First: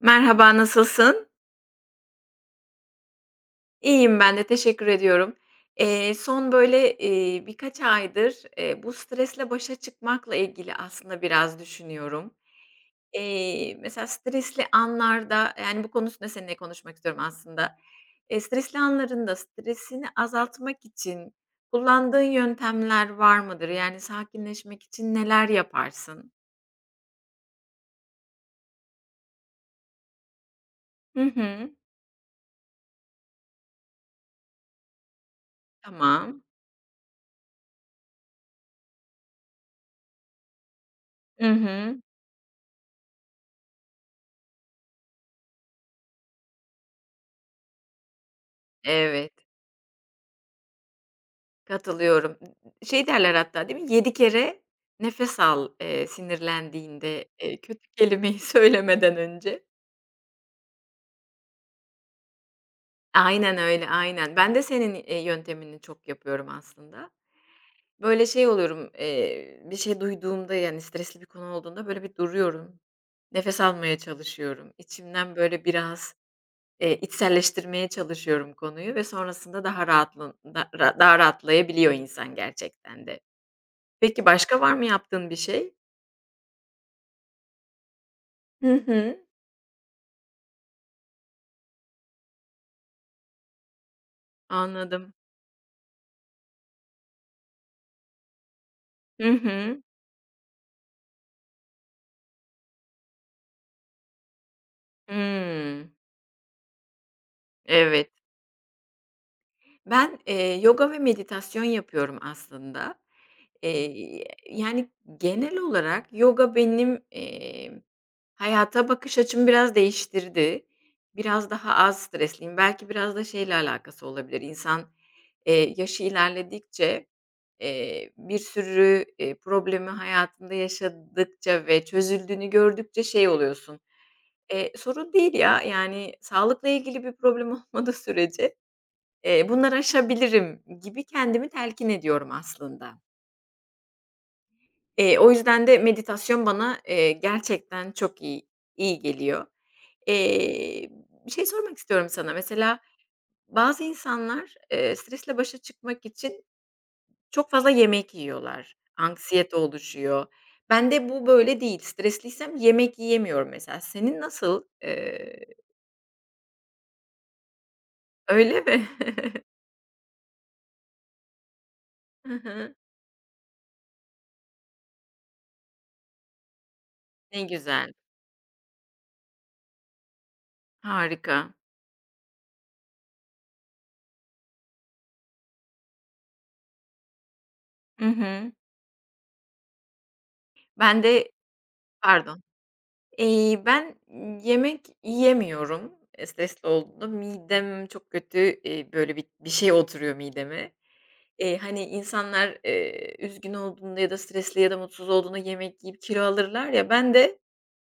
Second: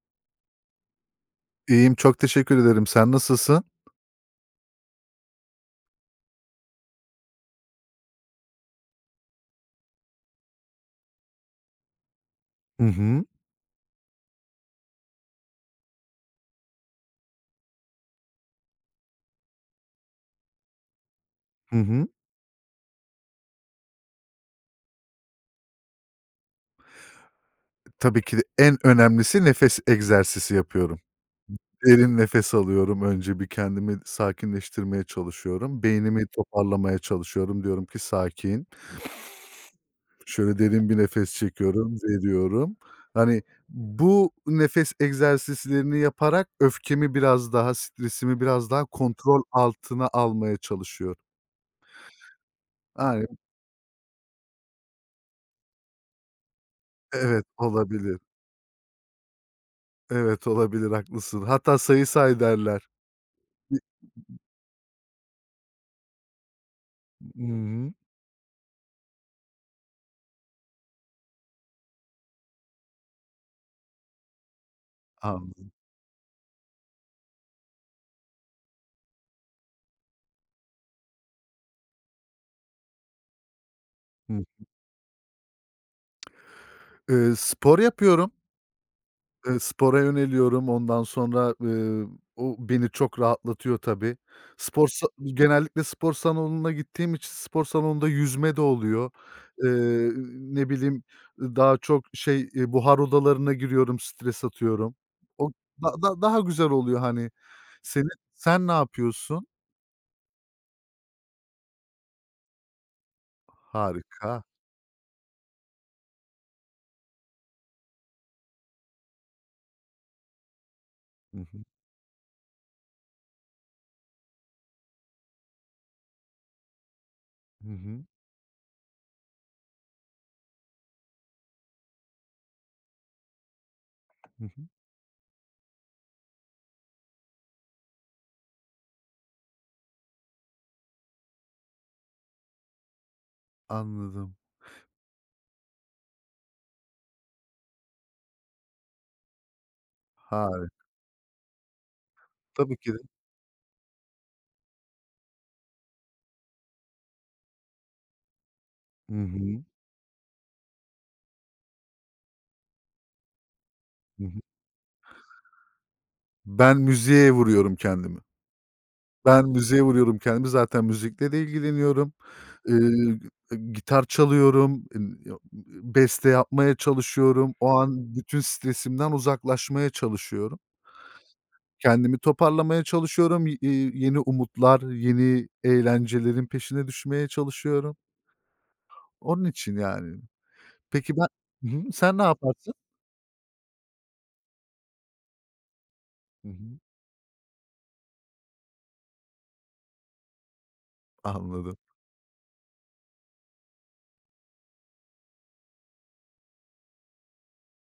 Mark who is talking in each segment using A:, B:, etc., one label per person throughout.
A: Merhaba, nasılsın?
B: İyiyim, çok teşekkür ederim. Sen nasılsın?
A: İyiyim ben de, teşekkür ediyorum. Son, böyle, birkaç aydır, bu stresle başa çıkmakla ilgili aslında biraz düşünüyorum.
B: Hı hı.
A: Mesela stresli anlarda, yani, bu konusunda üstünde seninle konuşmak istiyorum aslında. Stresli anlarında stresini azaltmak için
B: Hı hı.
A: kullandığın yöntemler var mıdır? Yani, sakinleşmek için neler yaparsın?
B: Tabii ki de en önemlisi nefes egzersizi yapıyorum.
A: Hı hı.
B: Derin nefes alıyorum önce, bir kendimi sakinleştirmeye çalışıyorum. Beynimi
A: Tamam.
B: toparlamaya çalışıyorum. Diyorum ki sakin. Şöyle derin bir nefes
A: Hı
B: çekiyorum,
A: hı.
B: veriyorum. Hani, bu nefes egzersizlerini yaparak öfkemi biraz daha, stresimi biraz daha
A: Evet.
B: kontrol altına almaya çalışıyorum.
A: Katılıyorum. Şey derler
B: Aynen.
A: hatta değil mi? 7 kere nefes al, sinirlendiğinde,
B: Evet,
A: kötü
B: olabilir.
A: kelimeyi söylemeden önce.
B: Evet, olabilir, haklısın. Hatta sayı say derler.
A: Aynen öyle, aynen. Ben de senin yöntemini çok yapıyorum aslında.
B: Hı hı.
A: Böyle şey oluyorum bir şey duyduğumda yani stresli bir konu olduğunda böyle bir duruyorum. Nefes almaya çalışıyorum. İçimden böyle
B: Anladım.
A: biraz içselleştirmeye çalışıyorum konuyu ve sonrasında daha rahatlan da ra daha rahatlayabiliyor insan gerçekten de. Peki
B: Hı.
A: başka var mı yaptığın bir şey?
B: Spor yapıyorum.
A: Hı hı.
B: Spora yöneliyorum. Ondan sonra, o beni çok rahatlatıyor tabii. Spor sa
A: Anladım.
B: Genellikle spor salonuna gittiğim için spor salonunda yüzme de oluyor.
A: Hı hı.
B: Eee, ne bileyim, daha çok şey, buhar odalarına giriyorum, stres atıyorum. O
A: Hımm.
B: da daha güzel oluyor, hani. Senin
A: Evet.
B: sen ne yapıyorsun?
A: Ben yoga ve meditasyon yapıyorum aslında. Eee,
B: Harika.
A: Yani, genel olarak yoga benim hayata bakış açımı biraz değiştirdi.
B: Hı
A: Biraz
B: hı.
A: daha az stresliyim. Belki biraz da şeyle alakası olabilir. İnsan yaşı ilerledikçe
B: Hı hı.
A: bir sürü problemi hayatında yaşadıkça ve çözüldüğünü gördükçe şey oluyorsun.
B: Hı hı.
A: Sorun değil ya, yani, sağlıkla ilgili bir problem olmadığı sürece bunları aşabilirim gibi kendimi telkin ediyorum aslında.
B: Anladım.
A: O yüzden de meditasyon bana gerçekten çok iyi geliyor.
B: Harika.
A: Eee, Bir şey sormak istiyorum sana.
B: Tabii
A: Mesela
B: ki de.
A: bazı insanlar stresle başa çıkmak için çok fazla yemek yiyorlar.
B: Hı
A: Anksiyete
B: hı.
A: oluşuyor. Bende bu böyle değil. Stresliysem yemek yiyemiyorum mesela. Senin
B: Hı hı.
A: nasıl?
B: Ben müziğe vuruyorum kendimi.
A: Öyle mi?
B: Ben müziğe vuruyorum kendimi. Zaten müzikle de ilgileniyorum.
A: Hı hı.
B: Eee, gitar çalıyorum, beste yapmaya
A: Ne
B: çalışıyorum. O
A: güzel,
B: an bütün stresimden uzaklaşmaya çalışıyorum.
A: harika.
B: Kendimi toparlamaya çalışıyorum. Y Yeni umutlar, yeni eğlencelerin peşine düşmeye çalışıyorum.
A: Hı hı.
B: Onun için yani.
A: Ben
B: Peki ben.
A: de
B: Hı hı. Sen ne
A: Pardon.
B: yaparsın?
A: Ben yemek yiyemiyorum
B: Hı
A: stresli
B: hı.
A: olduğumda. Midem çok kötü böyle, bir şey oturuyor mideme.
B: Anladım.
A: Hani, insanlar üzgün olduğunda ya da stresli ya da mutsuz olduğunda yemek yiyip kilo alırlar ya, ben de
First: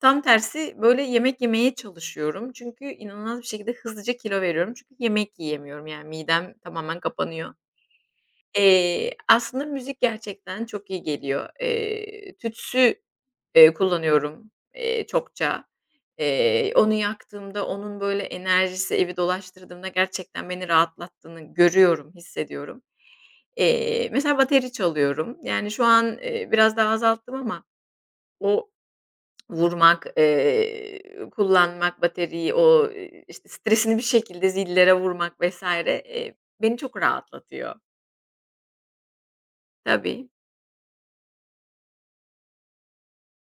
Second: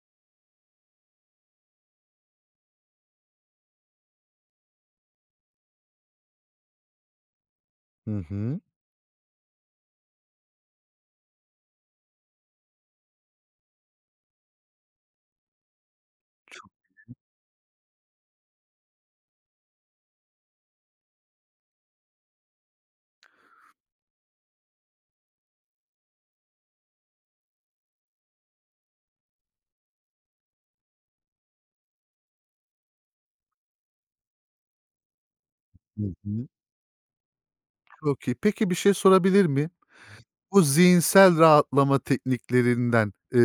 A: tam tersi, böyle, yemek yemeye çalışıyorum. Çünkü inanılmaz bir şekilde hızlıca kilo veriyorum. Çünkü yemek yiyemiyorum, yani midem tamamen kapanıyor.
B: Hı hı.
A: Aslında müzik gerçekten çok iyi geliyor. Tütsü kullanıyorum çokça. Onu yaktığımda onun böyle enerjisi evi dolaştırdığımda gerçekten beni rahatlattığını görüyorum, hissediyorum. Mesela bateri çalıyorum. Yani şu an biraz daha azalttım ama o vurmak kullanmak bateriyi, o işte, stresini bir şekilde zillere vurmak vs.
B: Hı hı.
A: Beni çok rahatlatıyor.
B: Çok iyi. Peki bir şey sorabilir miyim?
A: Tabii.
B: Bu zihinsel rahatlama tekniklerinden,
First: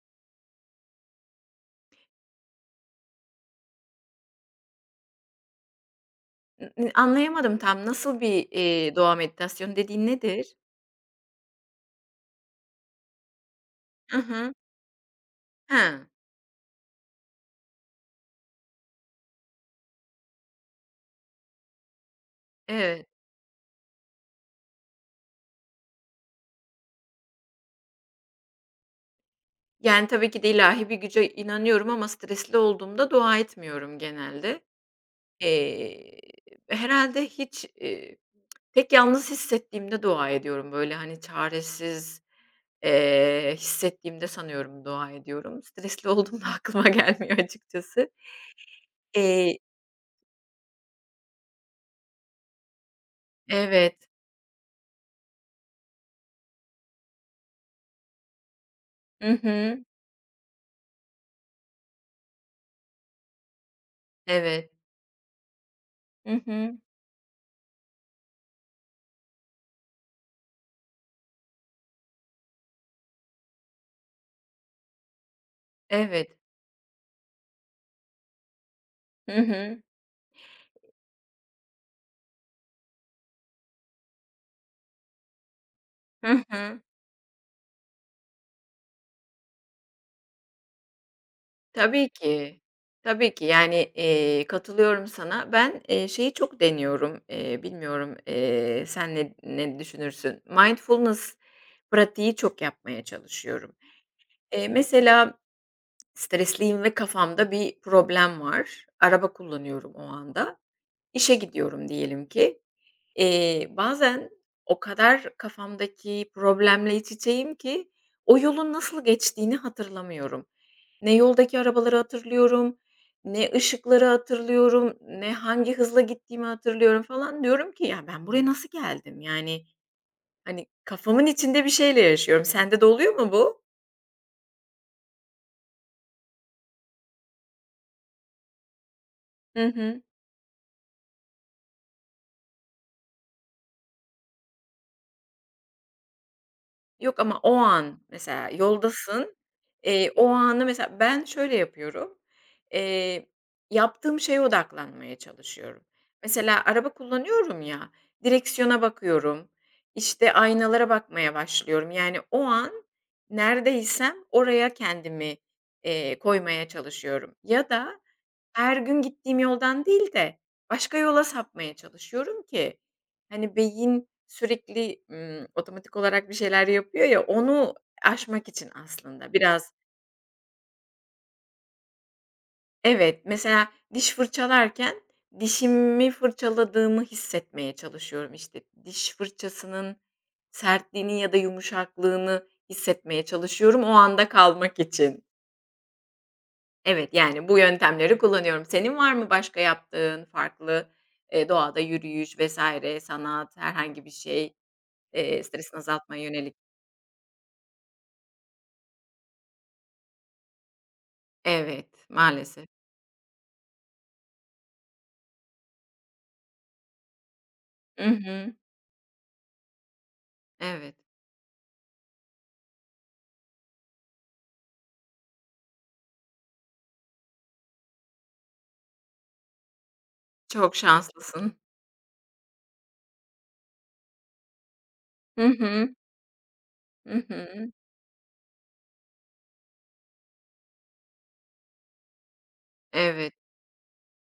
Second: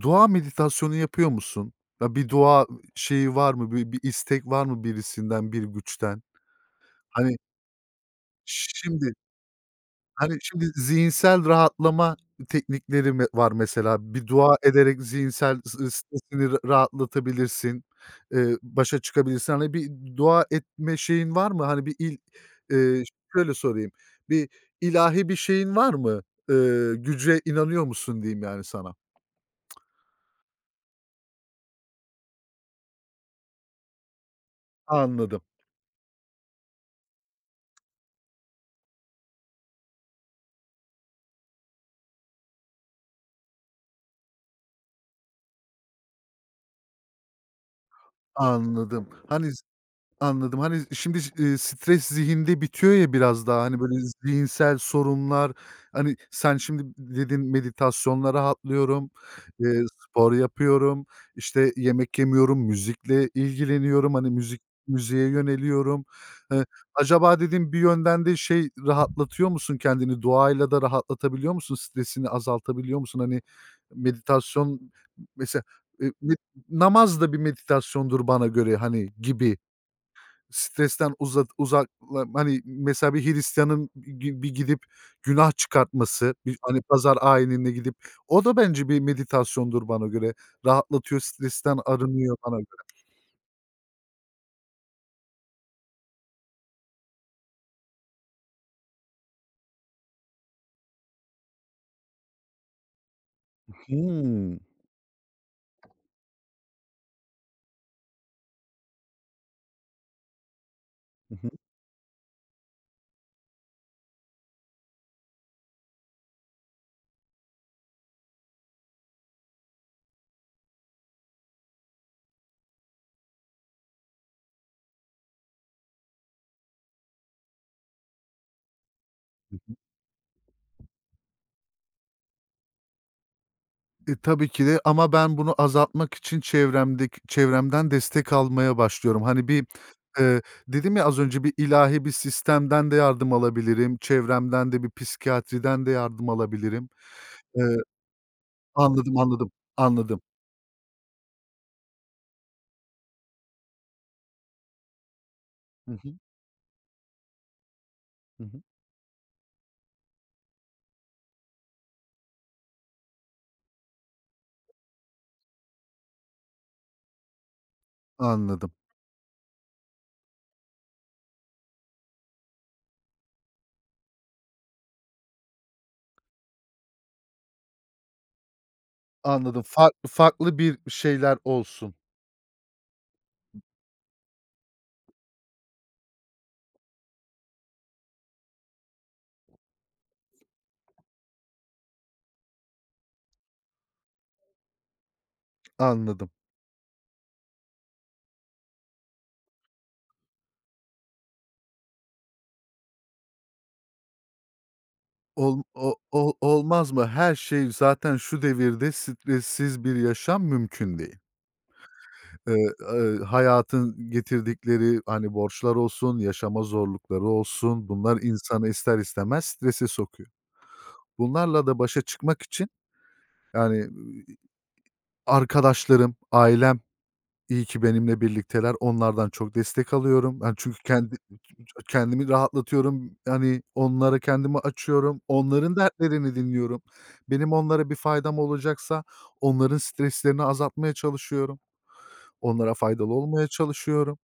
B: dua meditasyonu yapıyor musun? Ya, bir dua şeyi var mı? Bir istek var mı birisinden, bir güçten?
A: N n
B: Hani,
A: Anlayamadım tam. Nasıl bir
B: şimdi.
A: doğa meditasyonu dediğin
B: Hani,
A: nedir?
B: şimdi zihinsel rahatlama teknikleri var mesela.
A: I
B: Bir
A: hı.
B: dua ederek zihinsel
A: He,
B: stresini rahatlatabilirsin, başa çıkabilirsin. Hani, bir dua etme şeyin var mı? Hani, bir eee,
A: evet.
B: şöyle sorayım, bir ilahi bir şeyin var mı? Güce inanıyor musun diyeyim yani sana?
A: Yani, tabii ki de ilahi bir güce inanıyorum ama stresli olduğumda dua etmiyorum genelde.
B: Anladım,
A: Eee, Herhâlde hiç tek yalnız hissettiğimde dua ediyorum. Böyle, hani, çaresiz hissettiğimde sanıyorum dua ediyorum. Stresli olduğumda aklıma gelmiyor açıkçası.
B: anladım. Hani.
A: Eee
B: Anladım. Hani, şimdi stres zihinde bitiyor ya biraz daha, hani, böyle
A: Evet.
B: zihinsel sorunlar, hani, sen şimdi dedin meditasyonla rahatlıyorum,
A: Hı hı.
B: spor yapıyorum, işte, yemek yemiyorum, müzikle ilgileniyorum, hani,
A: Evet.
B: müziğe yöneliyorum.
A: Hı
B: Eee,
A: hı.
B: acaba dedim bir yönden de şey rahatlatıyor musun kendini? Duayla da rahatlatabiliyor musun? Stresini azaltabiliyor musun? Hani, meditasyon mesela, eee, me
A: Evet.
B: namaz da bir meditasyondur bana göre, hani,
A: Hı
B: gibi.
A: hı.
B: Stresten uzak, hani, mesela bir Hristiyan'ın bir gidip günah çıkartması,
A: Hı
B: bir,
A: hı.
B: hani, pazar ayinine gidip o da bence bir meditasyondur bana göre. Rahatlatıyor, stresten
A: Tabii
B: arınıyor bana
A: ki.
B: göre.
A: Tabii ki. Yani katılıyorum sana. Ben şeyi çok deniyorum bilmiyorum sen ne düşünürsün? Mindfulness pratiği çok yapmaya çalışıyorum.
B: Hımm.
A: Mesela stresliyim ve kafamda bir problem var. Araba kullanıyorum o anda.
B: Hı
A: İşe
B: hı.
A: gidiyorum diyelim ki. Bazen o kadar kafamdaki problemle iç içeyim ki o yolun nasıl geçtiğini hatırlamıyorum. Ne yoldaki arabaları hatırlıyorum, ne ışıkları hatırlıyorum, ne hangi hızla gittiğimi hatırlıyorum falan. Diyorum ki ya ben buraya nasıl geldim? Yani, hani, kafamın içinde bir şeyle yaşıyorum. Sende de oluyor mu bu?
B: E, tabii ki de ama ben bunu azaltmak için çevremden destek almaya başlıyorum. Hani, bir,
A: Hı hı.
B: eee, dedim ya az önce bir ilahi bir sistemden de yardım alabilirim, çevremden de bir psikiyatriden de yardım alabilirim.
A: Yok ama o
B: Eee,
A: an mesela
B: anladım,
A: yoldasın.
B: anladım, anladım.
A: O anı mesela ben şöyle yapıyorum. Eee, Yaptığım şeye odaklanmaya çalışıyorum.
B: Hı hı.
A: Mesela araba kullanıyorum ya,
B: Hı hı.
A: direksiyona bakıyorum, işte, aynalara bakmaya başlıyorum. Yani o an neredeysem oraya kendimi koymaya çalışıyorum ya da
B: Anladım,
A: her gün gittiğim yoldan değil de başka yola sapmaya çalışıyorum ki, hani, beyin sürekli otomatik olarak bir şeyler yapıyor ya, onu aşmak için aslında
B: anladım.
A: biraz.
B: Farklı farklı bir şeyler olsun.
A: Evet, mesela diş fırçalarken dişimi fırçaladığımı hissetmeye çalışıyorum. İşte, diş fırçasının sertliğini ya da yumuşaklığını hissetmeye çalışıyorum o anda kalmak için.
B: Anladım.
A: Evet, yani, bu yöntemleri kullanıyorum. Senin var mı başka yaptığın farklı doğada yürüyüş vesaire, sanat, herhangi bir şey
B: Ol
A: stresini
B: o
A: azaltmaya
B: ol
A: yönelik?
B: Olmaz mı? Her şey zaten şu devirde stressiz bir yaşam mümkün değil.
A: Evet,
B: Eee,
A: maalesef.
B: hayatın getirdikleri, hani, borçlar olsun, yaşama zorlukları olsun,
A: I
B: bunlar
A: hı,
B: insanı ister istemez strese sokuyor.
A: evet.
B: Bunlarla da başa çıkmak için, yani, arkadaşlarım, ailem. İyi ki benimle birlikteler. Onlardan çok destek alıyorum. Hani,
A: Çok
B: çünkü
A: şanslısın.
B: kendimi rahatlatıyorum. Hani, onlara kendimi açıyorum.
A: Hı
B: Onların
A: hı,
B: dertlerini dinliyorum.
A: hı
B: Benim
A: hı.
B: onlara bir faydam olacaksa onların streslerini azaltmaya çalışıyorum. Onlara faydalı
A: Evet.
B: olmaya çalışıyorum.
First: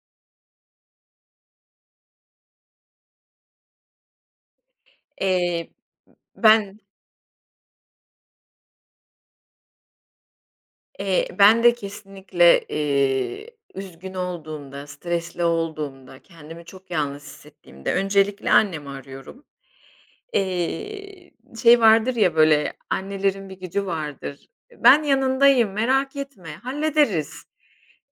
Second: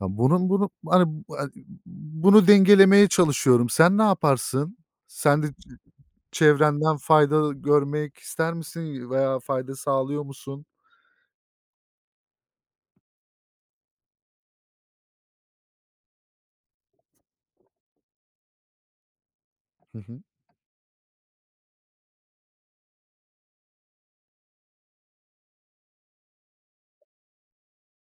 B: Ya, bunu, hani, hani bunu dengelemeye çalışıyorum. Sen ne yaparsın? Sen de
A: Eee, ben,
B: çevrenden fayda görmek ister misin veya fayda sağlıyor musun?
A: ben de kesinlikle üzgün olduğumda, stresli olduğumda, kendimi çok yalnız hissettiğimde öncelikle annemi arıyorum.
B: Hı hı.
A: Eee, Şey vardır ya, böyle, annelerin bir gücü vardır. "Ben yanındayım, merak etme, hallederiz."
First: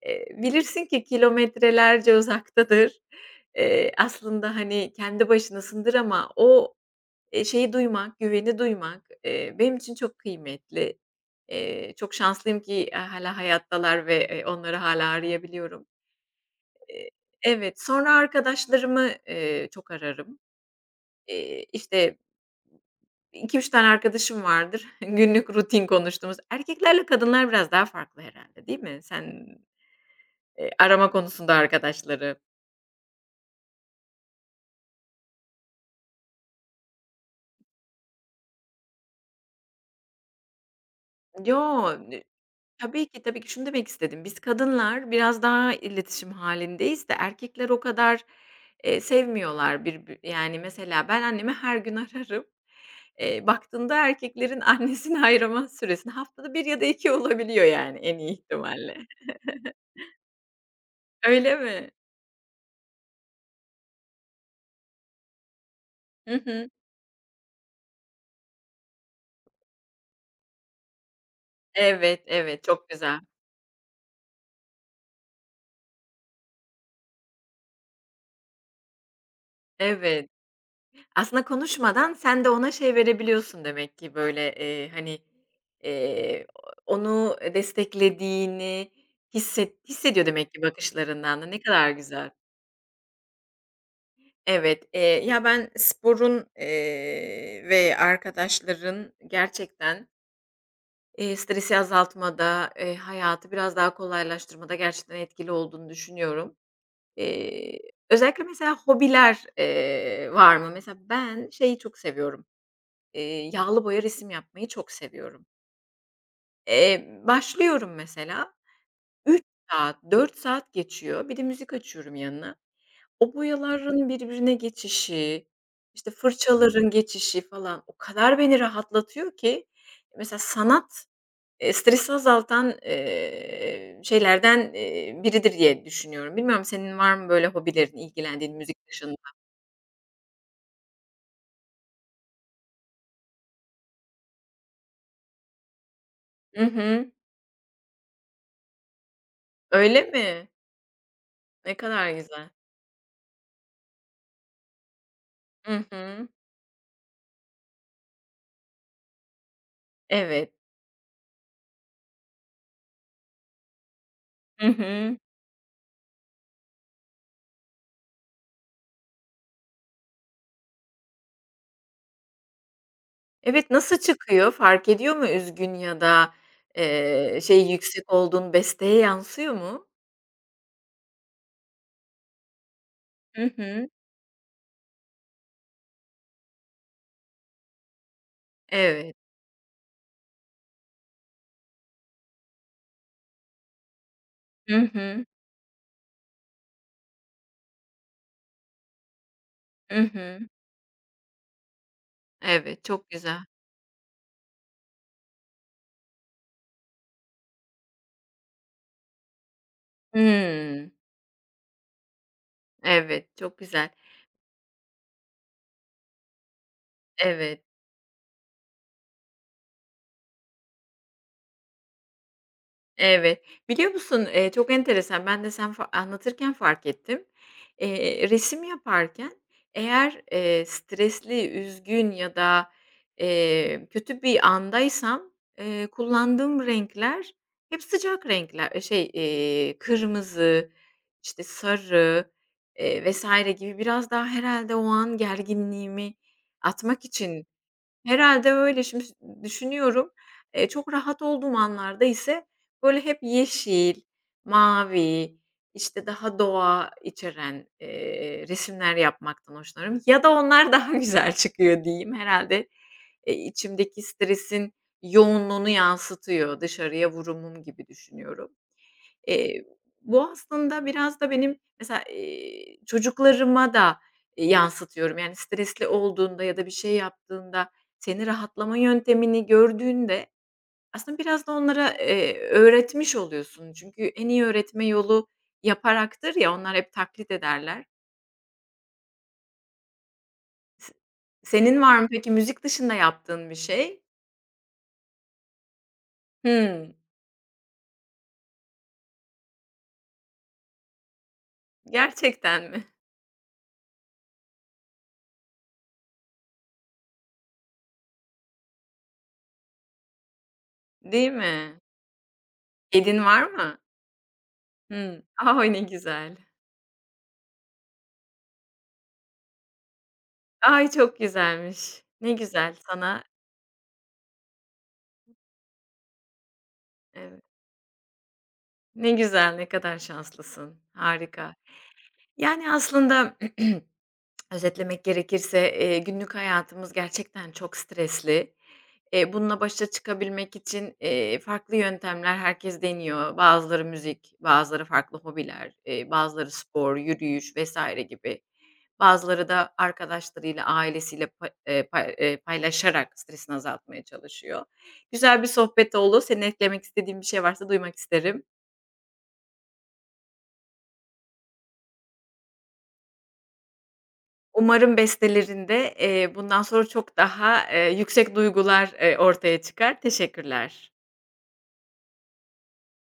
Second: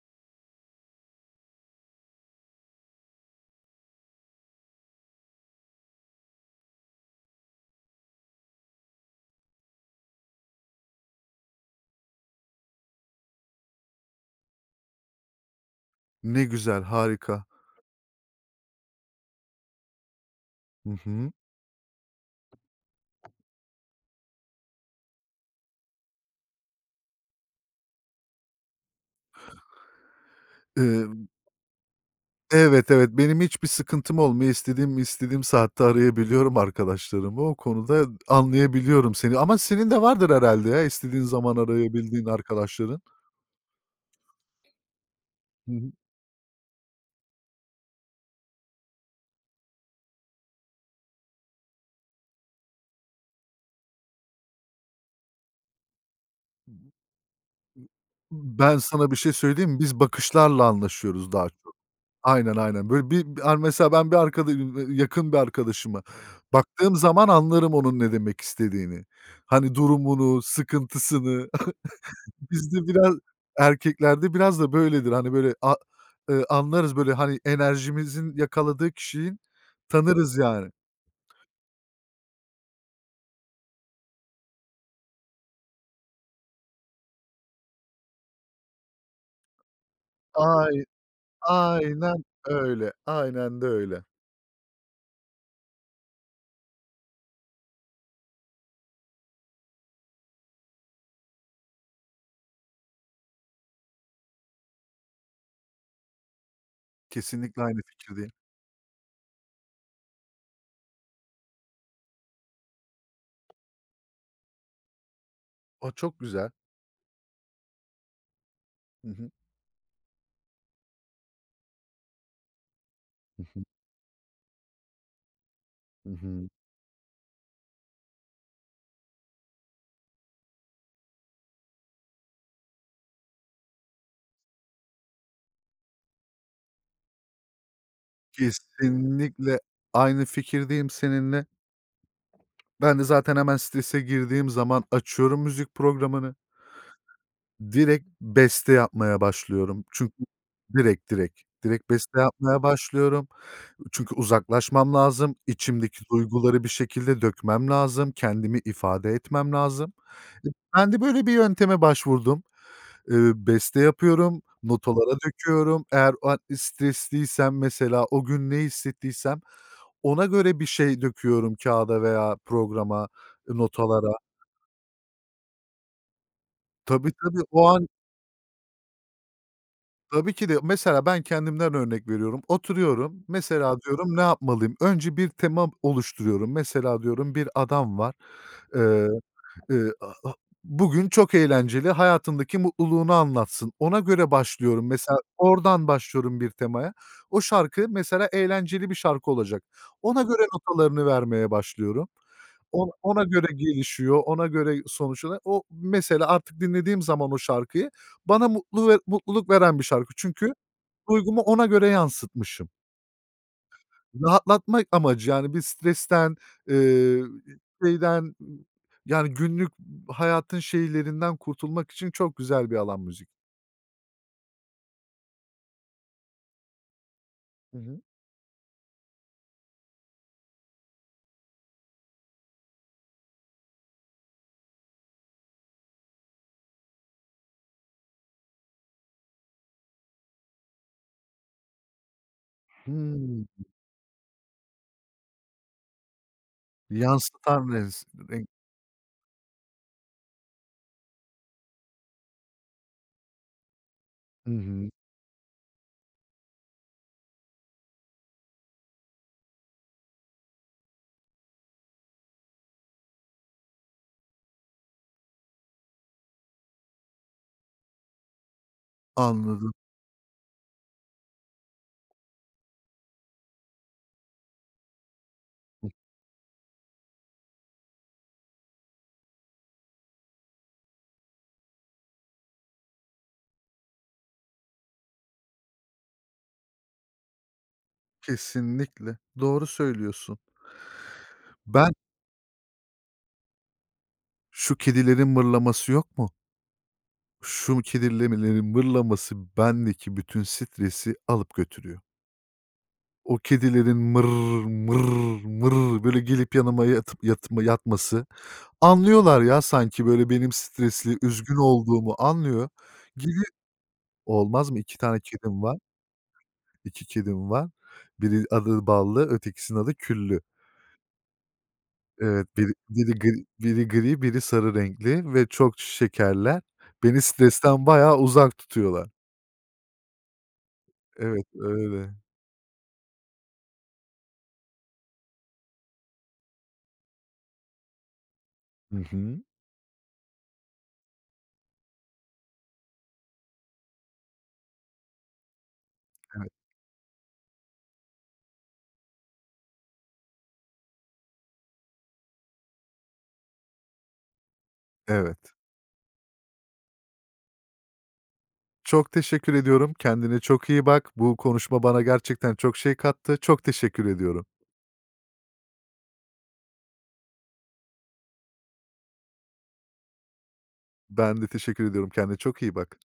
A: Bilirsin ki kilometrelerce uzaktadır. Aslında, hani, kendi başınasındır ama o şeyi duymak, güveni duymak benim için çok kıymetli. Çok şanslıyım ki hala hayattalar ve onları hala arayabiliyorum.
B: Ne güzel,
A: Eee
B: harika.
A: Evet, sonra arkadaşlarımı çok ararım.
B: Hı hı.
A: İşte 2 üç tane arkadaşım vardır. Günlük rutin konuştuğumuz. Erkeklerle kadınlar biraz daha farklı herhalde değil mi? Sen arama konusunda arkadaşları.
B: Evet, evet. Benim hiçbir sıkıntım olmuyor. İstediğim saatte arayabiliyorum arkadaşlarımı. O konuda anlayabiliyorum seni ama senin de vardır herhalde ya istediğin zaman
A: Yo, n
B: arayabildiğin arkadaşların.
A: tabii ki, tabii ki. Şunu demek istedim. Biz kadınlar biraz
B: Hı
A: daha
B: hı.
A: iletişim halindeyiz de erkekler o kadar sevmiyorlar yani, mesela ben annemi her gün ararım. Baktığında erkeklerin annesini ayırma süresini haftada bir ya da 2 olabiliyor yani en iyi
B: Ben
A: ihtimalle.
B: sana bir şey söyleyeyim mi? Biz bakışlarla anlaşıyoruz daha
A: Öyle
B: çok.
A: mi?
B: Aynen, aynen. Böyle bir mesela ben bir arkada yakın bir arkadaşıma
A: Hı hı.
B: baktığım zaman anlarım onun ne demek istediğini. Hani durumunu, sıkıntısını.
A: Evet, evet.
B: Bizde
A: Çok
B: biraz
A: güzel.
B: Erkeklerde biraz da böyledir. Hani, böyle, anlarız, böyle, hani, enerjimizin yakaladığı kişiyi
A: Evet.
B: tanırız yani.
A: Aslında konuşmadan sen de ona şey verebiliyorsun demek ki, böyle hani, eee, onu desteklediğini hissediyor demek ki
B: Ay
A: bakışlarından da. Ne kadar
B: aynen
A: güzel.
B: öyle, aynen de öyle.
A: Evet. Ya, ben sporun ve arkadaşların gerçekten stresi azaltmada hayatı biraz daha kolaylaştırmada gerçekten etkili olduğunu düşünüyorum.
B: Kesinlikle
A: Eee,
B: aynı fikirdeyim.
A: Özellikle mesela hobiler var mı? Mesela ben şeyi çok seviyorum. Yağlı boya resim yapmayı çok seviyorum.
B: O çok güzel.
A: Başlıyorum mesela,
B: Hı hı.
A: 3 saat, 4 saat geçiyor. Bir de müzik açıyorum yanına. O
B: Hı hı.
A: boyaların birbirine geçişi,
B: Hı
A: işte,
B: hı.
A: fırçaların geçişi falan o kadar beni rahatlatıyor ki mesela sanat stresi azaltan şeylerden biridir diye düşünüyorum. Bilmiyorum senin var mı böyle hobilerin, ilgilendiğin müzik dışında?
B: Kesinlikle aynı fikirdeyim seninle. Ben de zaten hemen strese girdiğim zaman açıyorum müzik programını.
A: Hı hı.
B: Direkt beste yapmaya başlıyorum.
A: Öyle
B: Çünkü
A: mi? Ne
B: direkt
A: kadar
B: beste
A: güzel.
B: yapmaya başlıyorum. Çünkü uzaklaşmam lazım,
A: Hı
B: içimdeki
A: hı.
B: duyguları bir şekilde dökmem lazım, kendimi ifade etmem lazım. E,
A: Evet.
B: ben de böyle bir yönteme başvurdum. Beste yapıyorum,
A: Hı hı.
B: notalara döküyorum. Eğer o an stresliysem mesela o gün ne hissettiysem ona göre bir şey döküyorum kağıda veya programa, e,
A: Evet, nasıl
B: notalara.
A: çıkıyor? Fark ediyor mu üzgün ya da
B: Tabii, tabii. O
A: şey
B: an.
A: yüksek olduğun besteye yansıyor mu?
B: Tabii ki de. Mesela ben kendimden örnek veriyorum. Oturuyorum,
A: Hı
B: mesela
A: hı.
B: diyorum ne yapmalıyım? Önce bir tema oluşturuyorum. Mesela diyorum bir adam var. Eee,
A: Evet.
B: a a bugün çok eğlenceli, hayatındaki mutluluğunu anlatsın. Ona göre
A: Hı
B: başlıyorum. Mesela
A: hı.
B: oradan başlıyorum bir temaya. O şarkı mesela eğlenceli bir şarkı olacak.
A: Hı
B: Ona
A: hı.
B: göre notalarını vermeye başlıyorum.
A: Evet, çok
B: Ona
A: güzel.
B: göre gelişiyor, ona göre sonuçlanıyor. O mesela artık dinlediğim zaman o şarkıyı bana mutlu ve mutluluk veren bir şarkı. Çünkü
A: Hımm.
B: duygumu ona göre yansıtmışım.
A: Evet, çok güzel.
B: Rahatlatmak amacı, yani, bir stresten, eee,
A: Evet.
B: şeyden, yani, günlük hayatın şeylerinden kurtulmak için çok güzel bir alan müzik.
A: Evet. Biliyor musun çok enteresan, ben de sen anlatırken fark ettim.
B: Hı hı.
A: Resim yaparken eğer stresli, üzgün ya da kötü bir andaysam kullandığım renkler hep sıcak renkler şey kırmızı, işte, sarı
B: Hımm.
A: vs. gibi biraz daha herhalde o an gerginliğimi atmak için.
B: Yansıtan res renk.
A: Herhâlde öyle. Şimdi düşünüyorum çok rahat olduğum anlarda ise, böyle, hep yeşil,
B: Hı hı.
A: mavi, işte, daha doğa içeren resimler yapmaktan hoşlanırım ya da onlar daha güzel çıkıyor diyeyim. Herhâlde içimdeki stresin yoğunluğunu yansıtıyor, dışarıya vurumum gibi düşünüyorum. Eee,
B: Anladım.
A: Bu aslında biraz da benim mesela çocuklarıma da, yansıtıyorum. Yani stresli olduğunda ya da bir şey yaptığında seni rahatlama yöntemini gördüğünde aslında biraz da onlara öğretmiş oluyorsun. Çünkü en iyi öğretme yolu yaparaktır ya, onlar hep taklit ederler.
B: Kesinlikle. Doğru söylüyorsun.
A: S Senin
B: Ben.
A: var mı peki müzik dışında yaptığın bir şey?
B: "Şu kedilerin mırlaması yok mu?
A: Hımm.
B: Şu kedilerin mırlaması bendeki bütün stresi alıp götürüyor."
A: Gerçekten mi?
B: O kedilerin "mır, mır, mır" böyle gelip yanıma yatıp yatma yatması. Anlıyorlar ya sanki böyle benim stresli,
A: Değil
B: üzgün
A: mi?
B: olduğumu anlıyor.
A: Kedin var
B: Geliyor.
A: mı?
B: Olmaz mı? 2 tane
A: Hımm.
B: kedim
A: Ay,
B: var.
A: ne güzel.
B: İki kedim var. Biri adı Ballı, ötekisinin adı Küllü.
A: Ay, çok güzelmiş. Ne
B: Evet,
A: güzel sana.
B: biri gri, biri sarı renkli ve çok şekerler. Beni
A: Evet.
B: stresten bayağı uzak tutuyorlar.
A: Ne güzel, ne kadar şanslısın.
B: Evet,
A: Harika.
B: öyle.
A: Yani aslında özetlemek gerekirse günlük hayatımız gerçekten çok stresli.
B: Hı hı.
A: Bununla başa çıkabilmek için farklı yöntemler herkes deniyor. Bazıları müzik, bazıları farklı hobiler bazıları
B: Evet,
A: spor, yürüyüş vesaire gibi. Bazıları da arkadaşlarıyla, ailesiyle pa pay paylaşarak stresini azaltmaya çalışıyor. Güzel bir
B: evet.
A: sohbet oldu. Senin eklemek istediğin bir şey varsa duymak isterim.
B: Çok teşekkür ediyorum. Kendine çok iyi bak. Bu konuşma bana gerçekten çok şey kattı. Çok teşekkür ediyorum.
A: Umarım bestelerinde bundan sonra çok daha yüksek duygular ortaya çıkar. Teşekkürler.
B: Ben de teşekkür ediyorum. Kendine çok iyi bak.